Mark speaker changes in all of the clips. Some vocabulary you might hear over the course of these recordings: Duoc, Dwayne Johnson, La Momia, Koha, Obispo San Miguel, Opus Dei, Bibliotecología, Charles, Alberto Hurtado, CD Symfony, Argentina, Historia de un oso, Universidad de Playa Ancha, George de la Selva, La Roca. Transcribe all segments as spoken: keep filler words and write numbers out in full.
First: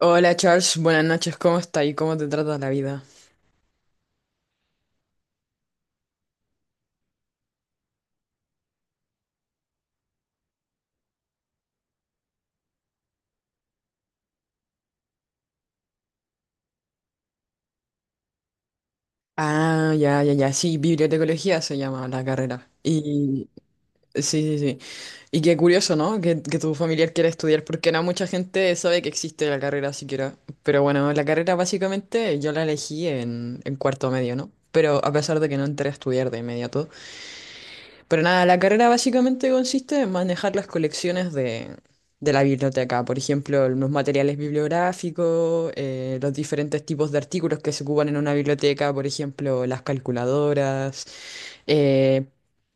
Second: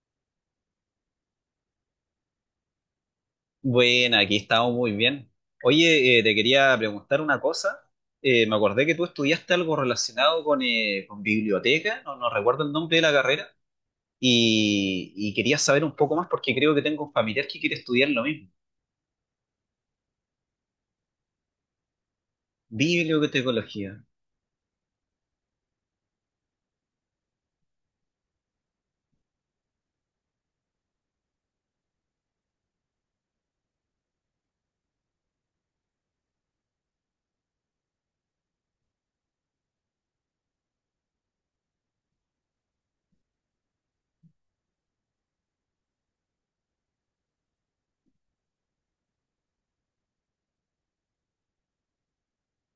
Speaker 1: Hola Charles, buenas noches, ¿cómo está y cómo te trata la vida?
Speaker 2: Bueno, aquí estamos muy bien. Oye, eh, te quería preguntar una cosa. Eh, me acordé que tú estudiaste algo relacionado con, eh, con biblioteca, no, no recuerdo el nombre de la carrera, y, y quería saber un poco más porque creo que tengo un familiar que quiere estudiar lo mismo.
Speaker 1: Ah, ya, ya, ya, sí, bibliotecología se llama la carrera. Y
Speaker 2: Bibliotecología.
Speaker 1: sí, sí, sí. Y qué curioso, ¿no? Que, que tu familiar quiera estudiar, porque no mucha gente sabe que existe la carrera siquiera. Pero bueno, la carrera básicamente yo la elegí en, en cuarto medio, ¿no? Pero a pesar de que no entré a estudiar de inmediato, pero nada, la carrera básicamente consiste en manejar las colecciones de, de la biblioteca, por ejemplo, los materiales bibliográficos, eh, los diferentes tipos de artículos que se ocupan en una biblioteca, por ejemplo, las calculadoras. eh,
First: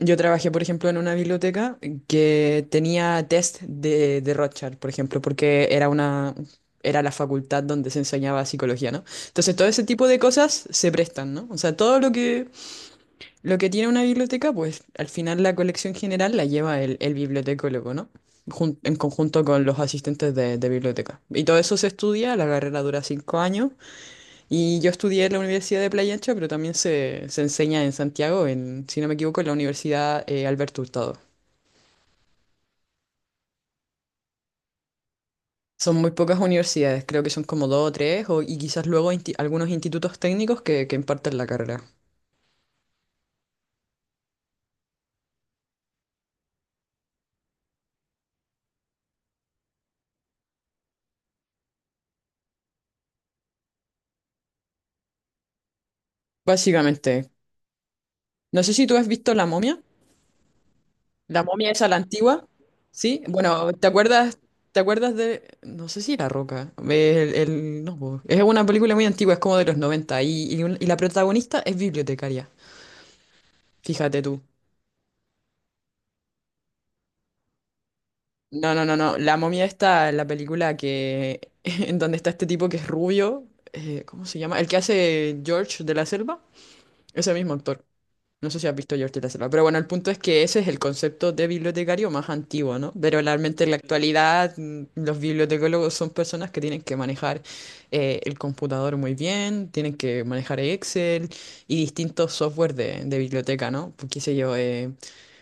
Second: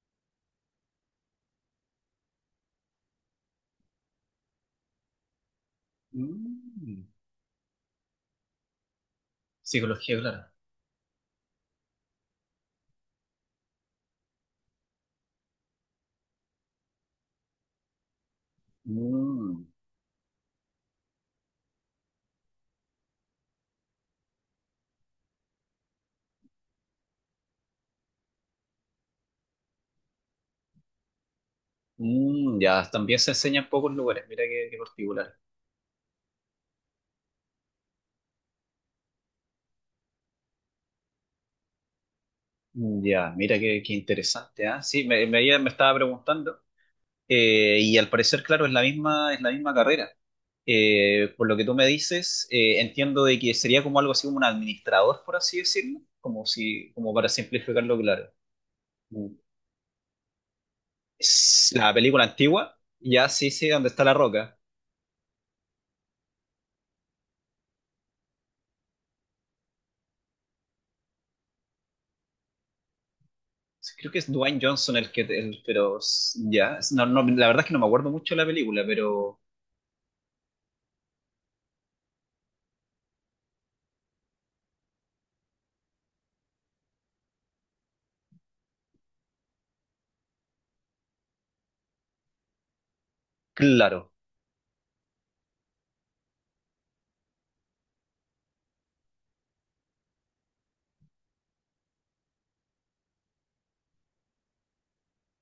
Speaker 1: yo trabajé, por ejemplo, en una biblioteca que tenía test de, de Rorschach, por ejemplo, porque era una... era
Speaker 2: Mm,
Speaker 1: la facultad donde se enseñaba psicología, ¿no? Entonces, todo ese tipo de
Speaker 2: psicología, claro.
Speaker 1: cosas se prestan, ¿no? O sea, todo lo que lo que tiene una biblioteca, pues al final la colección general la lleva el, el bibliotecólogo, ¿no? Jun- en conjunto con
Speaker 2: Mm,
Speaker 1: los asistentes de, de biblioteca. Y todo eso se estudia, la carrera dura cinco años, y yo estudié en la Universidad de Playa Ancha, pero también se, se enseña en Santiago, en, si no me equivoco, en la Universidad eh, Alberto Hurtado.
Speaker 2: mm, ya, también se enseña en pocos lugares, mira qué, qué particular.
Speaker 1: Son muy pocas universidades, creo que son como dos o tres, o- y quizás luego insti- algunos institutos técnicos que, que imparten la carrera.
Speaker 2: Mm, Ya, mira qué, qué interesante, ¿ah? Sí, me, me, me estaba preguntando. Eh, y al parecer, claro, es la misma, es la misma carrera. Eh, por lo que tú me dices, eh, entiendo de que sería como algo así como un administrador, por así decirlo, como si, como para
Speaker 1: Básicamente,
Speaker 2: simplificarlo, claro.
Speaker 1: no sé si tú has
Speaker 2: Mm.
Speaker 1: visto La Momia. La momia
Speaker 2: Es
Speaker 1: esa,
Speaker 2: la
Speaker 1: la
Speaker 2: película
Speaker 1: antigua,
Speaker 2: antigua,
Speaker 1: ¿sí?
Speaker 2: ya sí sé
Speaker 1: Bueno, ¿te
Speaker 2: dónde está la
Speaker 1: acuerdas,
Speaker 2: Roca.
Speaker 1: ¿te acuerdas de, no sé si La Roca, el, el- no, po. Es una película muy antigua, es como de los noventa y, y un- y la protagonista es bibliotecaria,
Speaker 2: Sí, creo que
Speaker 1: fíjate
Speaker 2: es
Speaker 1: tú.
Speaker 2: Dwayne Johnson el que, el- pero s- ya, es- no, no, la verdad es que no me acuerdo mucho de la
Speaker 1: No,
Speaker 2: película,
Speaker 1: no, no, no, la
Speaker 2: pero
Speaker 1: momia está en la película que, en donde está este tipo que es rubio, eh, ¿cómo se llama? El que hace George de la Selva, ese mismo actor. No sé si has visto George de la Selva, pero bueno, el punto es que ese es el concepto de bibliotecario más antiguo, ¿no? Pero realmente en la
Speaker 2: claro.
Speaker 1: actualidad mm, los bibliotecólogos son personas que tienen que manejar eh, el computador muy bien, tienen que manejar Excel y distintos software de, de biblioteca, ¿no? Pues, qué sé yo, eh,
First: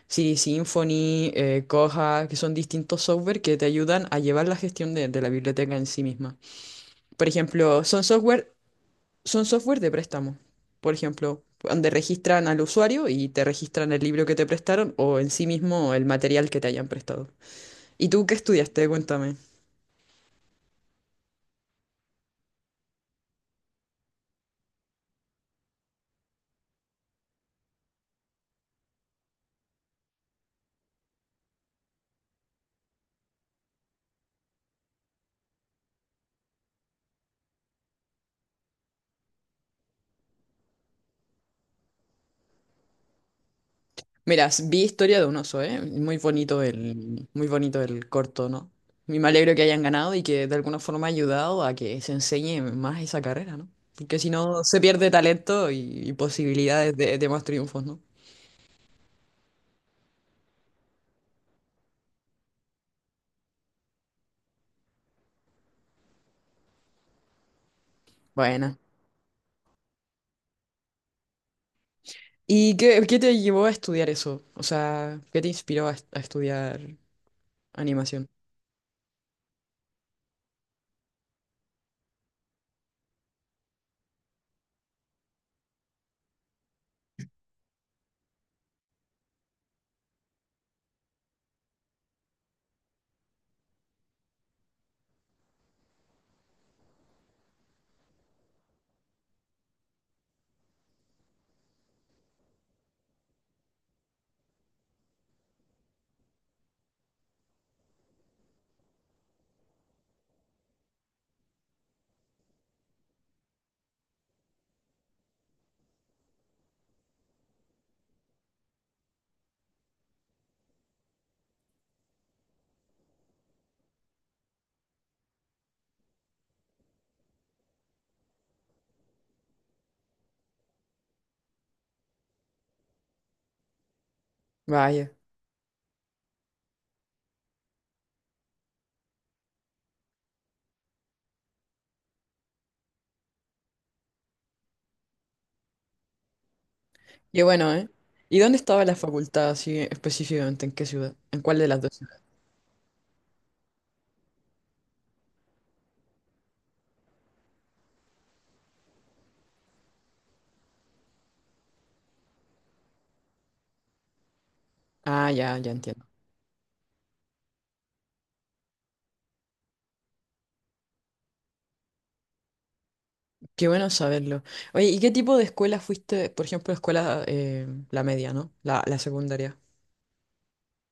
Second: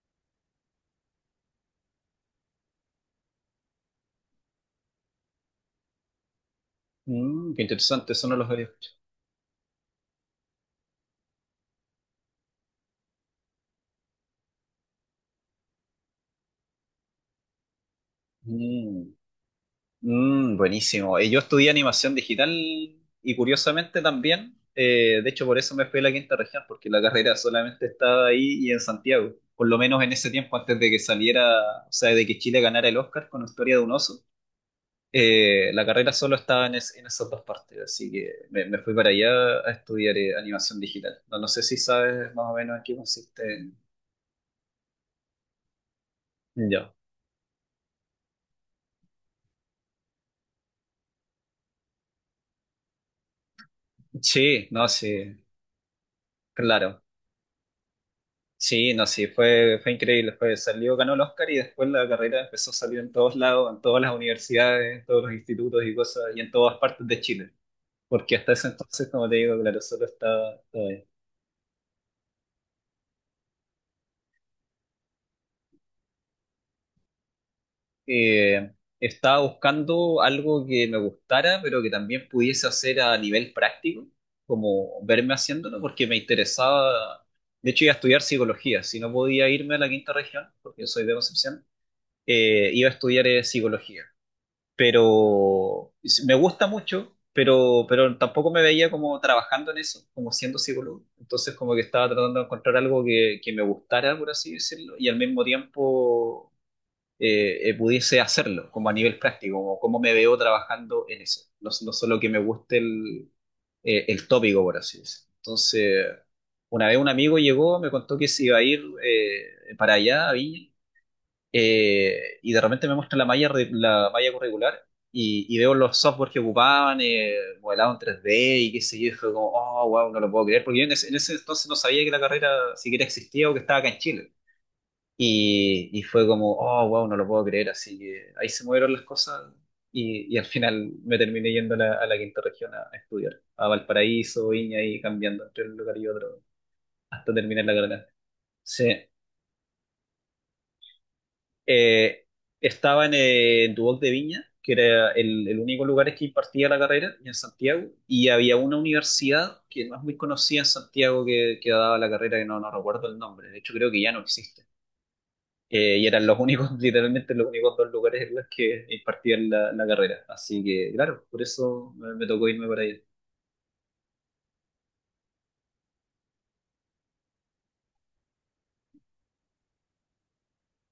Speaker 1: C D Symfony, eh, Koha, que son distintos software que te ayudan a llevar la gestión de, de la biblioteca en sí misma. Por
Speaker 2: Mm, qué
Speaker 1: ejemplo, son
Speaker 2: interesante, eso no lo
Speaker 1: software
Speaker 2: había escuchado.
Speaker 1: son software de préstamo, por ejemplo, donde registran al usuario y te registran el libro que te prestaron o en sí mismo el material que te hayan prestado. ¿Y tú qué estudiaste?
Speaker 2: Mm.
Speaker 1: Cuéntame.
Speaker 2: Mm, buenísimo. Eh, Yo estudié animación digital y curiosamente también, eh, de hecho por eso me fui a la quinta región, porque la carrera solamente estaba ahí y en Santiago, por lo menos en ese tiempo antes de que saliera, o sea, de que Chile ganara el Oscar con Historia de un Oso. Eh, la carrera solo estaba en, es- en esas dos partes, así que me, me fui para allá a estudiar eh, animación digital. No, no sé si sabes más o menos en qué consiste.
Speaker 1: Mira, s- vi Historia de un oso, ¿eh? Muy bonito
Speaker 2: Ya.
Speaker 1: el, muy bonito el corto, ¿no? Y me alegro que hayan ganado y que de alguna forma ha ayudado a que se enseñe más esa carrera, ¿no? Porque si
Speaker 2: Sí,
Speaker 1: no, se
Speaker 2: no,
Speaker 1: pierde
Speaker 2: sí,
Speaker 1: talento y, y posibilidades
Speaker 2: claro.
Speaker 1: de, de más triunfos, ¿no?
Speaker 2: Sí, no, sí, fue, fue increíble. Fue, salió, ganó el Oscar y después la carrera empezó a salir en todos lados, en todas las universidades, en todos los institutos y cosas, y en todas partes de Chile. Porque hasta ese
Speaker 1: Buena.
Speaker 2: entonces, como te digo, claro, solo estaba, estaba ahí.
Speaker 1: ¿Y qué, qué te llevó a estudiar eso? O sea, ¿qué te inspiró a, a estudiar animación?
Speaker 2: Eh, Estaba buscando algo que me gustara, pero que también pudiese hacer a nivel práctico, como verme haciéndolo, porque me interesaba. De hecho, iba a estudiar psicología. Si no podía irme a la quinta región, porque yo soy de Concepción, eh, iba a estudiar eh, psicología, pero me gusta mucho, pero, pero tampoco me veía como trabajando en eso, como siendo psicólogo. Entonces como que estaba tratando de encontrar algo que, que me gustara, por así decirlo, y al mismo tiempo eh, eh, pudiese hacerlo, como a nivel práctico, como cómo me veo trabajando en eso. No, no solo que me guste el, eh, el tópico, por así decirlo. Entonces, una vez un amigo llegó, me contó que se iba a ir eh, para allá, a Viña, eh, y de repente me muestra la malla, re- la malla curricular y, y veo los software que ocupaban, eh, modelado en tres D y qué sé yo, y fue como, oh, wow, no lo puedo creer, porque yo en ese, en ese entonces no sabía que la carrera siquiera existía o que estaba acá en Chile.
Speaker 1: Vaya.
Speaker 2: Y, y fue como, oh, wow, no lo puedo creer, así que ahí se movieron las cosas y, y al final me terminé yendo a la, a la quinta región a, a estudiar, a Valparaíso, Viña y cambiando entre un lugar y otro hasta
Speaker 1: Qué
Speaker 2: terminar
Speaker 1: bueno,
Speaker 2: la
Speaker 1: ¿eh?
Speaker 2: carrera.
Speaker 1: ¿Y dónde estaba la
Speaker 2: Sí.
Speaker 1: facultad así específicamente? ¿En qué ciudad? ¿En cuál de las dos ciudades?
Speaker 2: eh, estaba en, eh, en Duoc de Viña, que era el, el único lugar que impartía la carrera, y en Santiago, y había una universidad que no es muy conocida en Santiago que, que daba la carrera, que no, no recuerdo el nombre, de hecho creo que ya no existe.
Speaker 1: Ah, ya, ya
Speaker 2: Eh,
Speaker 1: entiendo.
Speaker 2: y eran los únicos, literalmente los únicos dos lugares en los que impartían la, la carrera. Así que, claro, por eso me, me tocó irme para allá.
Speaker 1: Qué bueno saberlo. Oye, ¿y qué tipo de escuela fuiste? Por ejemplo, escuela, eh, la media, ¿no? La, la secundaria.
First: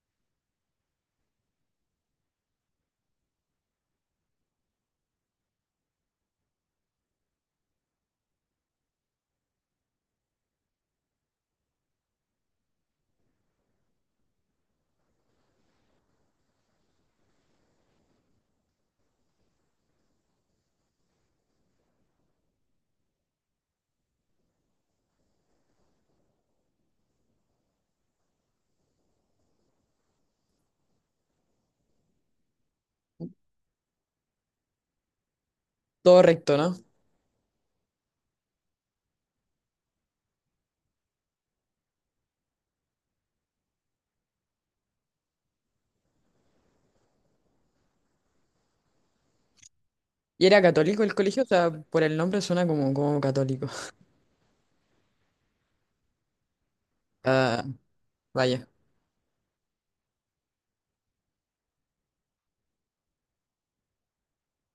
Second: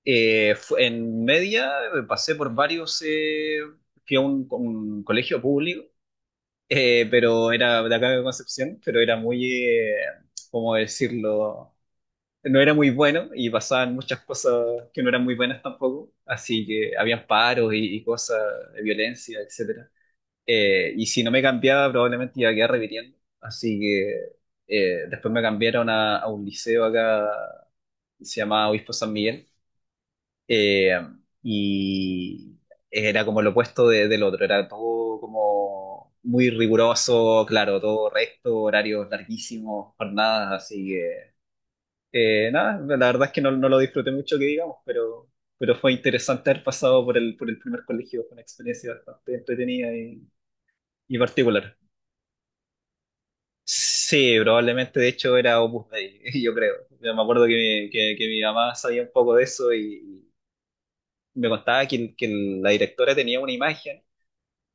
Speaker 2: Eh, fu- en media eh, pasé por varios, eh, fui a un, un colegio público. Eh, pero era de acá de Concepción, pero era muy, eh, ¿cómo decirlo? No era muy bueno y pasaban muchas cosas que no eran muy buenas tampoco, así que habían paros y, y cosas de violencia, etcétera. Eh, y si no me cambiaba, probablemente iba a quedar repitiendo, así que eh, después me cambiaron a, a un liceo acá, se llamaba Obispo San Miguel, eh, y era como lo opuesto de- del otro, era todo como
Speaker 1: Todo
Speaker 2: muy
Speaker 1: recto, ¿no?
Speaker 2: riguroso, claro, todo recto, horarios larguísimos, jornadas, así que eh, nada, la verdad es que no, no lo disfruté mucho que digamos, pero, pero fue interesante haber pasado por el, por el primer colegio, fue una experiencia bastante entretenida y,
Speaker 1: ¿Y era católico el
Speaker 2: y
Speaker 1: colegio? O sea,
Speaker 2: particular.
Speaker 1: por el nombre suena como, como católico.
Speaker 2: Sí, probablemente de hecho era Opus Dei, yo creo. Yo me acuerdo que
Speaker 1: Ah,
Speaker 2: mi, que, que mi
Speaker 1: vaya.
Speaker 2: mamá sabía un poco de eso y me contaba que, que la directora tenía una imagen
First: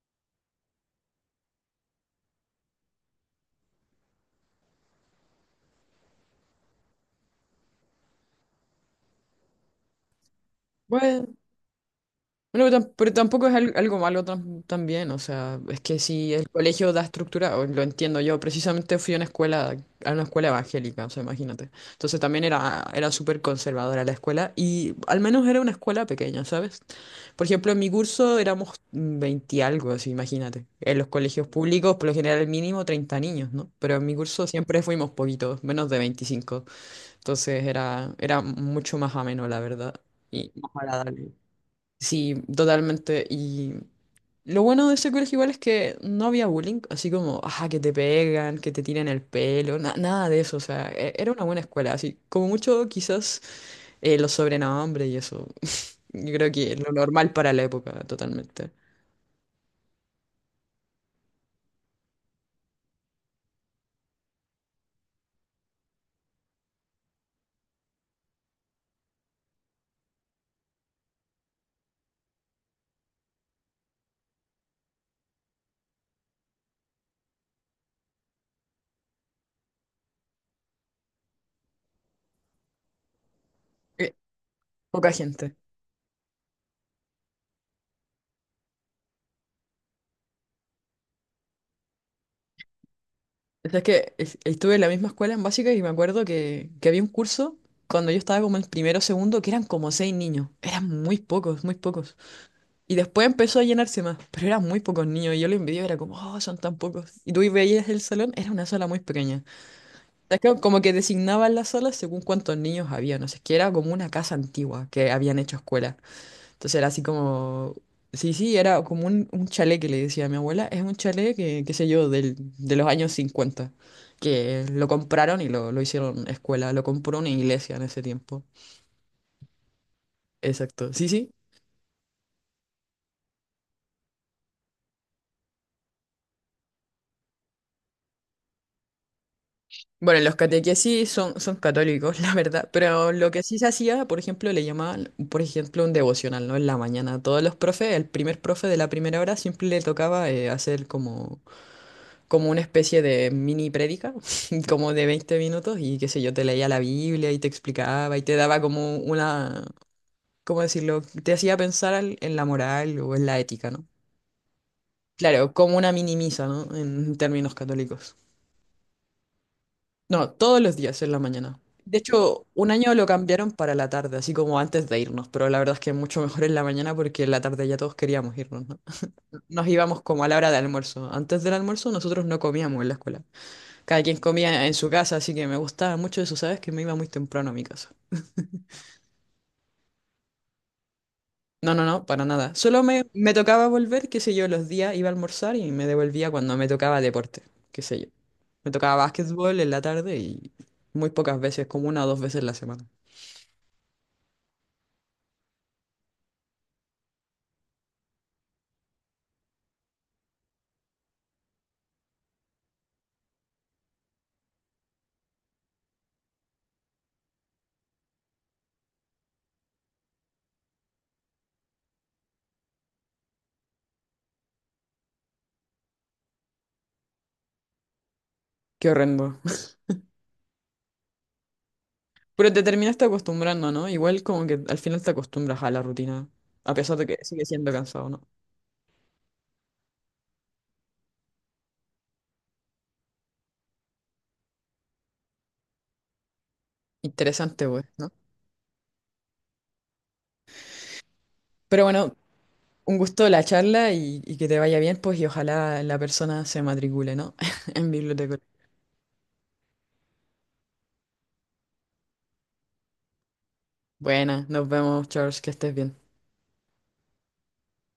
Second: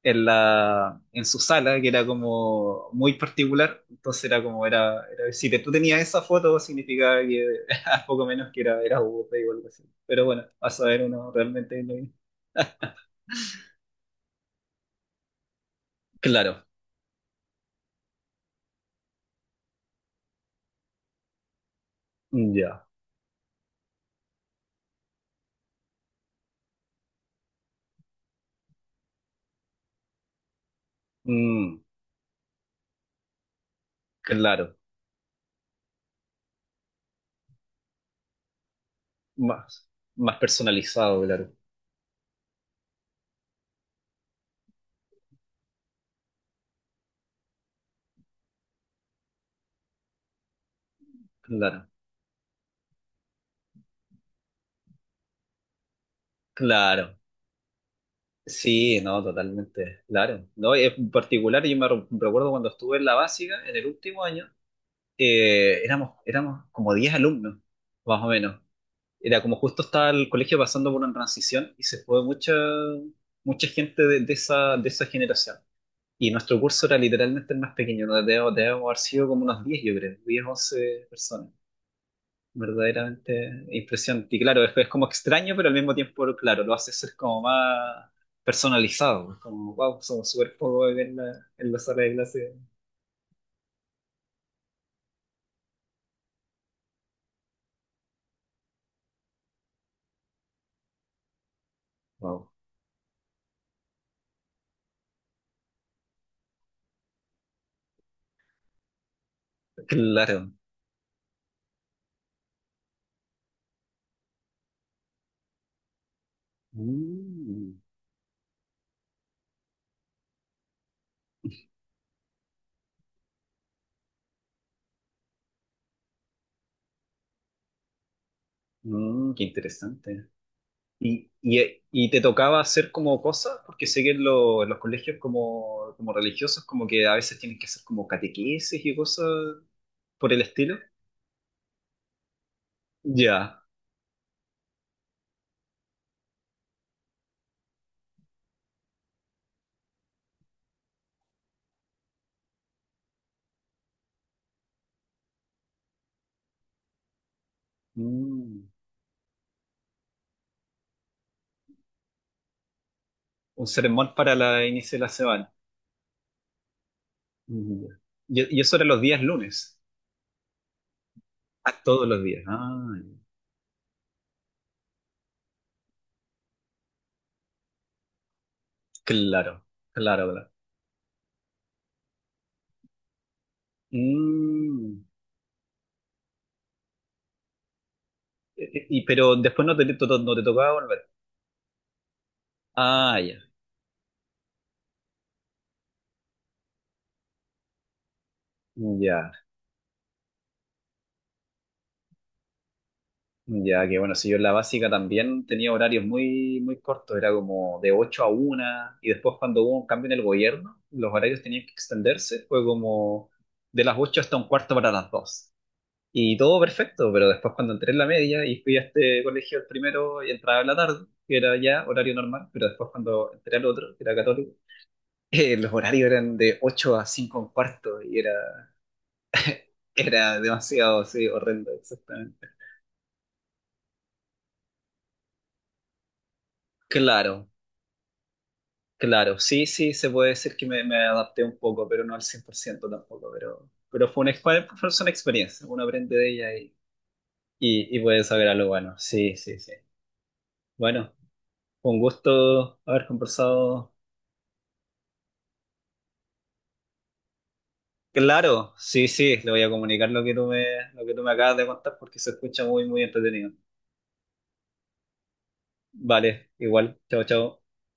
Speaker 2: en la, en su sala que era como muy particular, entonces era como, era, era- si te- tú tenías esa foto significaba que poco menos que era, era Buda o algo así. Pero bueno, a saber
Speaker 1: Bueno.
Speaker 2: uno realmente. Lo
Speaker 1: Bueno, pero tam- pero tampoco es al- algo malo tam- también, o sea, es que si el
Speaker 2: claro,
Speaker 1: colegio da estructura, o lo entiendo yo, precisamente fui a una escuela, a una escuela evangélica, o sea, imagínate. Entonces también era,
Speaker 2: ya,
Speaker 1: era súper conservadora la escuela y al menos era una escuela pequeña, ¿sabes? Por ejemplo, en mi curso éramos veinte y algo, así, imagínate. En los colegios
Speaker 2: Mm,
Speaker 1: públicos, por lo general, el mínimo treinta niños, ¿no? Pero en mi curso
Speaker 2: claro,
Speaker 1: siempre fuimos poquitos, menos de veinticinco, entonces era, era mucho más ameno, la
Speaker 2: más,
Speaker 1: verdad,
Speaker 2: más
Speaker 1: y más
Speaker 2: personalizado,
Speaker 1: agradable.
Speaker 2: claro,
Speaker 1: Sí, totalmente. Y lo bueno de ese colegio igual es que no había bullying, así como, ajá, que te pegan, que te tiran el pelo, na- nada de eso. O sea, e- era una buena
Speaker 2: claro,
Speaker 1: escuela, así como mucho quizás eh, los sobrenombres y eso. Yo creo que lo
Speaker 2: claro.
Speaker 1: normal para la época, totalmente.
Speaker 2: Sí, no, totalmente, claro. No, en particular yo me re- recuerdo cuando estuve en la básica, en el último año, eh, éramos, éramos como diez alumnos, más o menos. Era como justo estaba el colegio pasando por una transición y se fue mucha, mucha gente de, de esa, de esa generación. Y nuestro curso era literalmente el más pequeño, no debemos, debemos haber sido como unos diez yo creo, diez, once personas. Verdaderamente
Speaker 1: Eh,
Speaker 2: impresionante. Y claro, es, es como
Speaker 1: Poca gente.
Speaker 2: extraño, pero al mismo tiempo, claro, lo hace ser como más personalizado. Es como, wow, somos súper pocos en la, en la sala de clase.
Speaker 1: O sea, es que es- estuve en la misma escuela en básica y me acuerdo que, que había un curso cuando yo estaba como en primero o segundo que eran como seis niños. Eran muy pocos, muy pocos.
Speaker 2: Wow,
Speaker 1: Y después empezó a llenarse más, pero eran muy pocos niños y yo lo envidiaba, era como, oh, son tan pocos. Y tú veías el salón, era una sala muy pequeña. O sea,
Speaker 2: claro.
Speaker 1: que como que designaban las salas según cuántos niños había, no sé, es que era como una casa antigua que habían hecho escuela. Entonces era así
Speaker 2: Mm.
Speaker 1: como, sí, sí, era como un, un chalet que le decía a mi abuela, es un chalet que, qué sé yo, del, de los años cincuenta que lo compraron y lo, lo hicieron escuela, lo compró una iglesia en ese tiempo.
Speaker 2: Mm, qué interesante.
Speaker 1: Exacto, sí,
Speaker 2: ¿Y,
Speaker 1: sí.
Speaker 2: y, y te tocaba hacer como cosas? Porque sé que en, lo- en los colegios como, como religiosos como que a veces tienes que hacer como catequesis y cosas
Speaker 1: Bueno,
Speaker 2: por
Speaker 1: los
Speaker 2: el estilo.
Speaker 1: catequesis son, son católicos, la verdad, pero lo que sí
Speaker 2: Ya.
Speaker 1: se hacía, por ejemplo, le llamaban, por ejemplo, un devocional, ¿no? En la mañana, todos los profes, el primer profe de la primera hora siempre le tocaba eh, hacer como, como una especie de mini prédica, como de veinte minutos, y qué sé yo, te leía la Biblia y te explicaba y te daba
Speaker 2: Mm,
Speaker 1: como una, ¿cómo decirlo? Te hacía pensar al- en la moral o en la
Speaker 2: un
Speaker 1: ética, ¿no?
Speaker 2: sermón para la inicio de la semana.
Speaker 1: Claro, como una mini misa, ¿no? En términos
Speaker 2: Mm, ya.
Speaker 1: católicos.
Speaker 2: Y, y eso era los días lunes.
Speaker 1: No, todos los días en la mañana.
Speaker 2: Ah,
Speaker 1: De
Speaker 2: todos los días.
Speaker 1: hecho, un
Speaker 2: Ah,
Speaker 1: año lo
Speaker 2: ya,
Speaker 1: cambiaron para la tarde, así como antes de irnos, pero la verdad es que mucho mejor en la mañana porque en la tarde ya todos queríamos irnos, ¿no?
Speaker 2: claro,
Speaker 1: Nos íbamos como
Speaker 2: claro,
Speaker 1: a la
Speaker 2: claro.
Speaker 1: hora de almuerzo. Antes del almuerzo nosotros no comíamos en la escuela. Cada quien comía en su
Speaker 2: Mm,
Speaker 1: casa, así que me gustaba mucho eso, ¿sabes? Que me iba muy temprano a mi casa.
Speaker 2: y, y- pero después no te, to- no te tocaba volver.
Speaker 1: No, no, no, para nada. Solo me,
Speaker 2: Ah,
Speaker 1: me
Speaker 2: ya.
Speaker 1: tocaba volver, qué sé yo, los días iba a almorzar y me devolvía cuando me tocaba deporte, qué sé yo. Me tocaba
Speaker 2: Ya.
Speaker 1: básquetbol en la tarde y muy pocas veces, como una o dos veces la semana.
Speaker 2: Ya que bueno, si yo en la básica también tenía horarios muy, muy cortos, era como de ocho a una y después cuando hubo un cambio en el gobierno, los horarios tenían que extenderse, fue como de las ocho hasta un cuarto para las dos. Y todo perfecto, pero después cuando entré en la media y fui a este colegio el primero y entraba en la tarde, que era ya horario normal, pero después cuando entré al otro, que era católico, eh, los horarios eran de ocho a cinco un cuarto y era,
Speaker 1: Qué horrendo.
Speaker 2: era demasiado, sí, horrendo, exactamente.
Speaker 1: Pero te terminaste acostumbrando, ¿no? Igual como que al final te acostumbras a la rutina, a pesar de que sigue
Speaker 2: Claro,
Speaker 1: siendo cansado, ¿no?
Speaker 2: claro, sí, sí, se puede decir que me, me adapté un poco, pero no al cien por ciento tampoco, pero, pero fue una, exper- fue una experiencia, uno aprende de ella y,
Speaker 1: Interesante, pues,
Speaker 2: y, y
Speaker 1: ¿no?
Speaker 2: puede saber algo bueno, sí, sí, sí. Bueno,
Speaker 1: Pero
Speaker 2: con
Speaker 1: bueno,
Speaker 2: gusto
Speaker 1: un
Speaker 2: haber
Speaker 1: gusto la
Speaker 2: conversado.
Speaker 1: charla y, y que te vaya bien, pues, y ojalá la persona se matricule, ¿no? En biblioteca.
Speaker 2: Claro, sí, sí, le voy a comunicar lo que tú me, lo que tú me acabas de contar porque se escucha muy, muy entretenido.
Speaker 1: Buena, nos vemos, Charles, que estés bien.
Speaker 2: Vale, igual, chao, chao.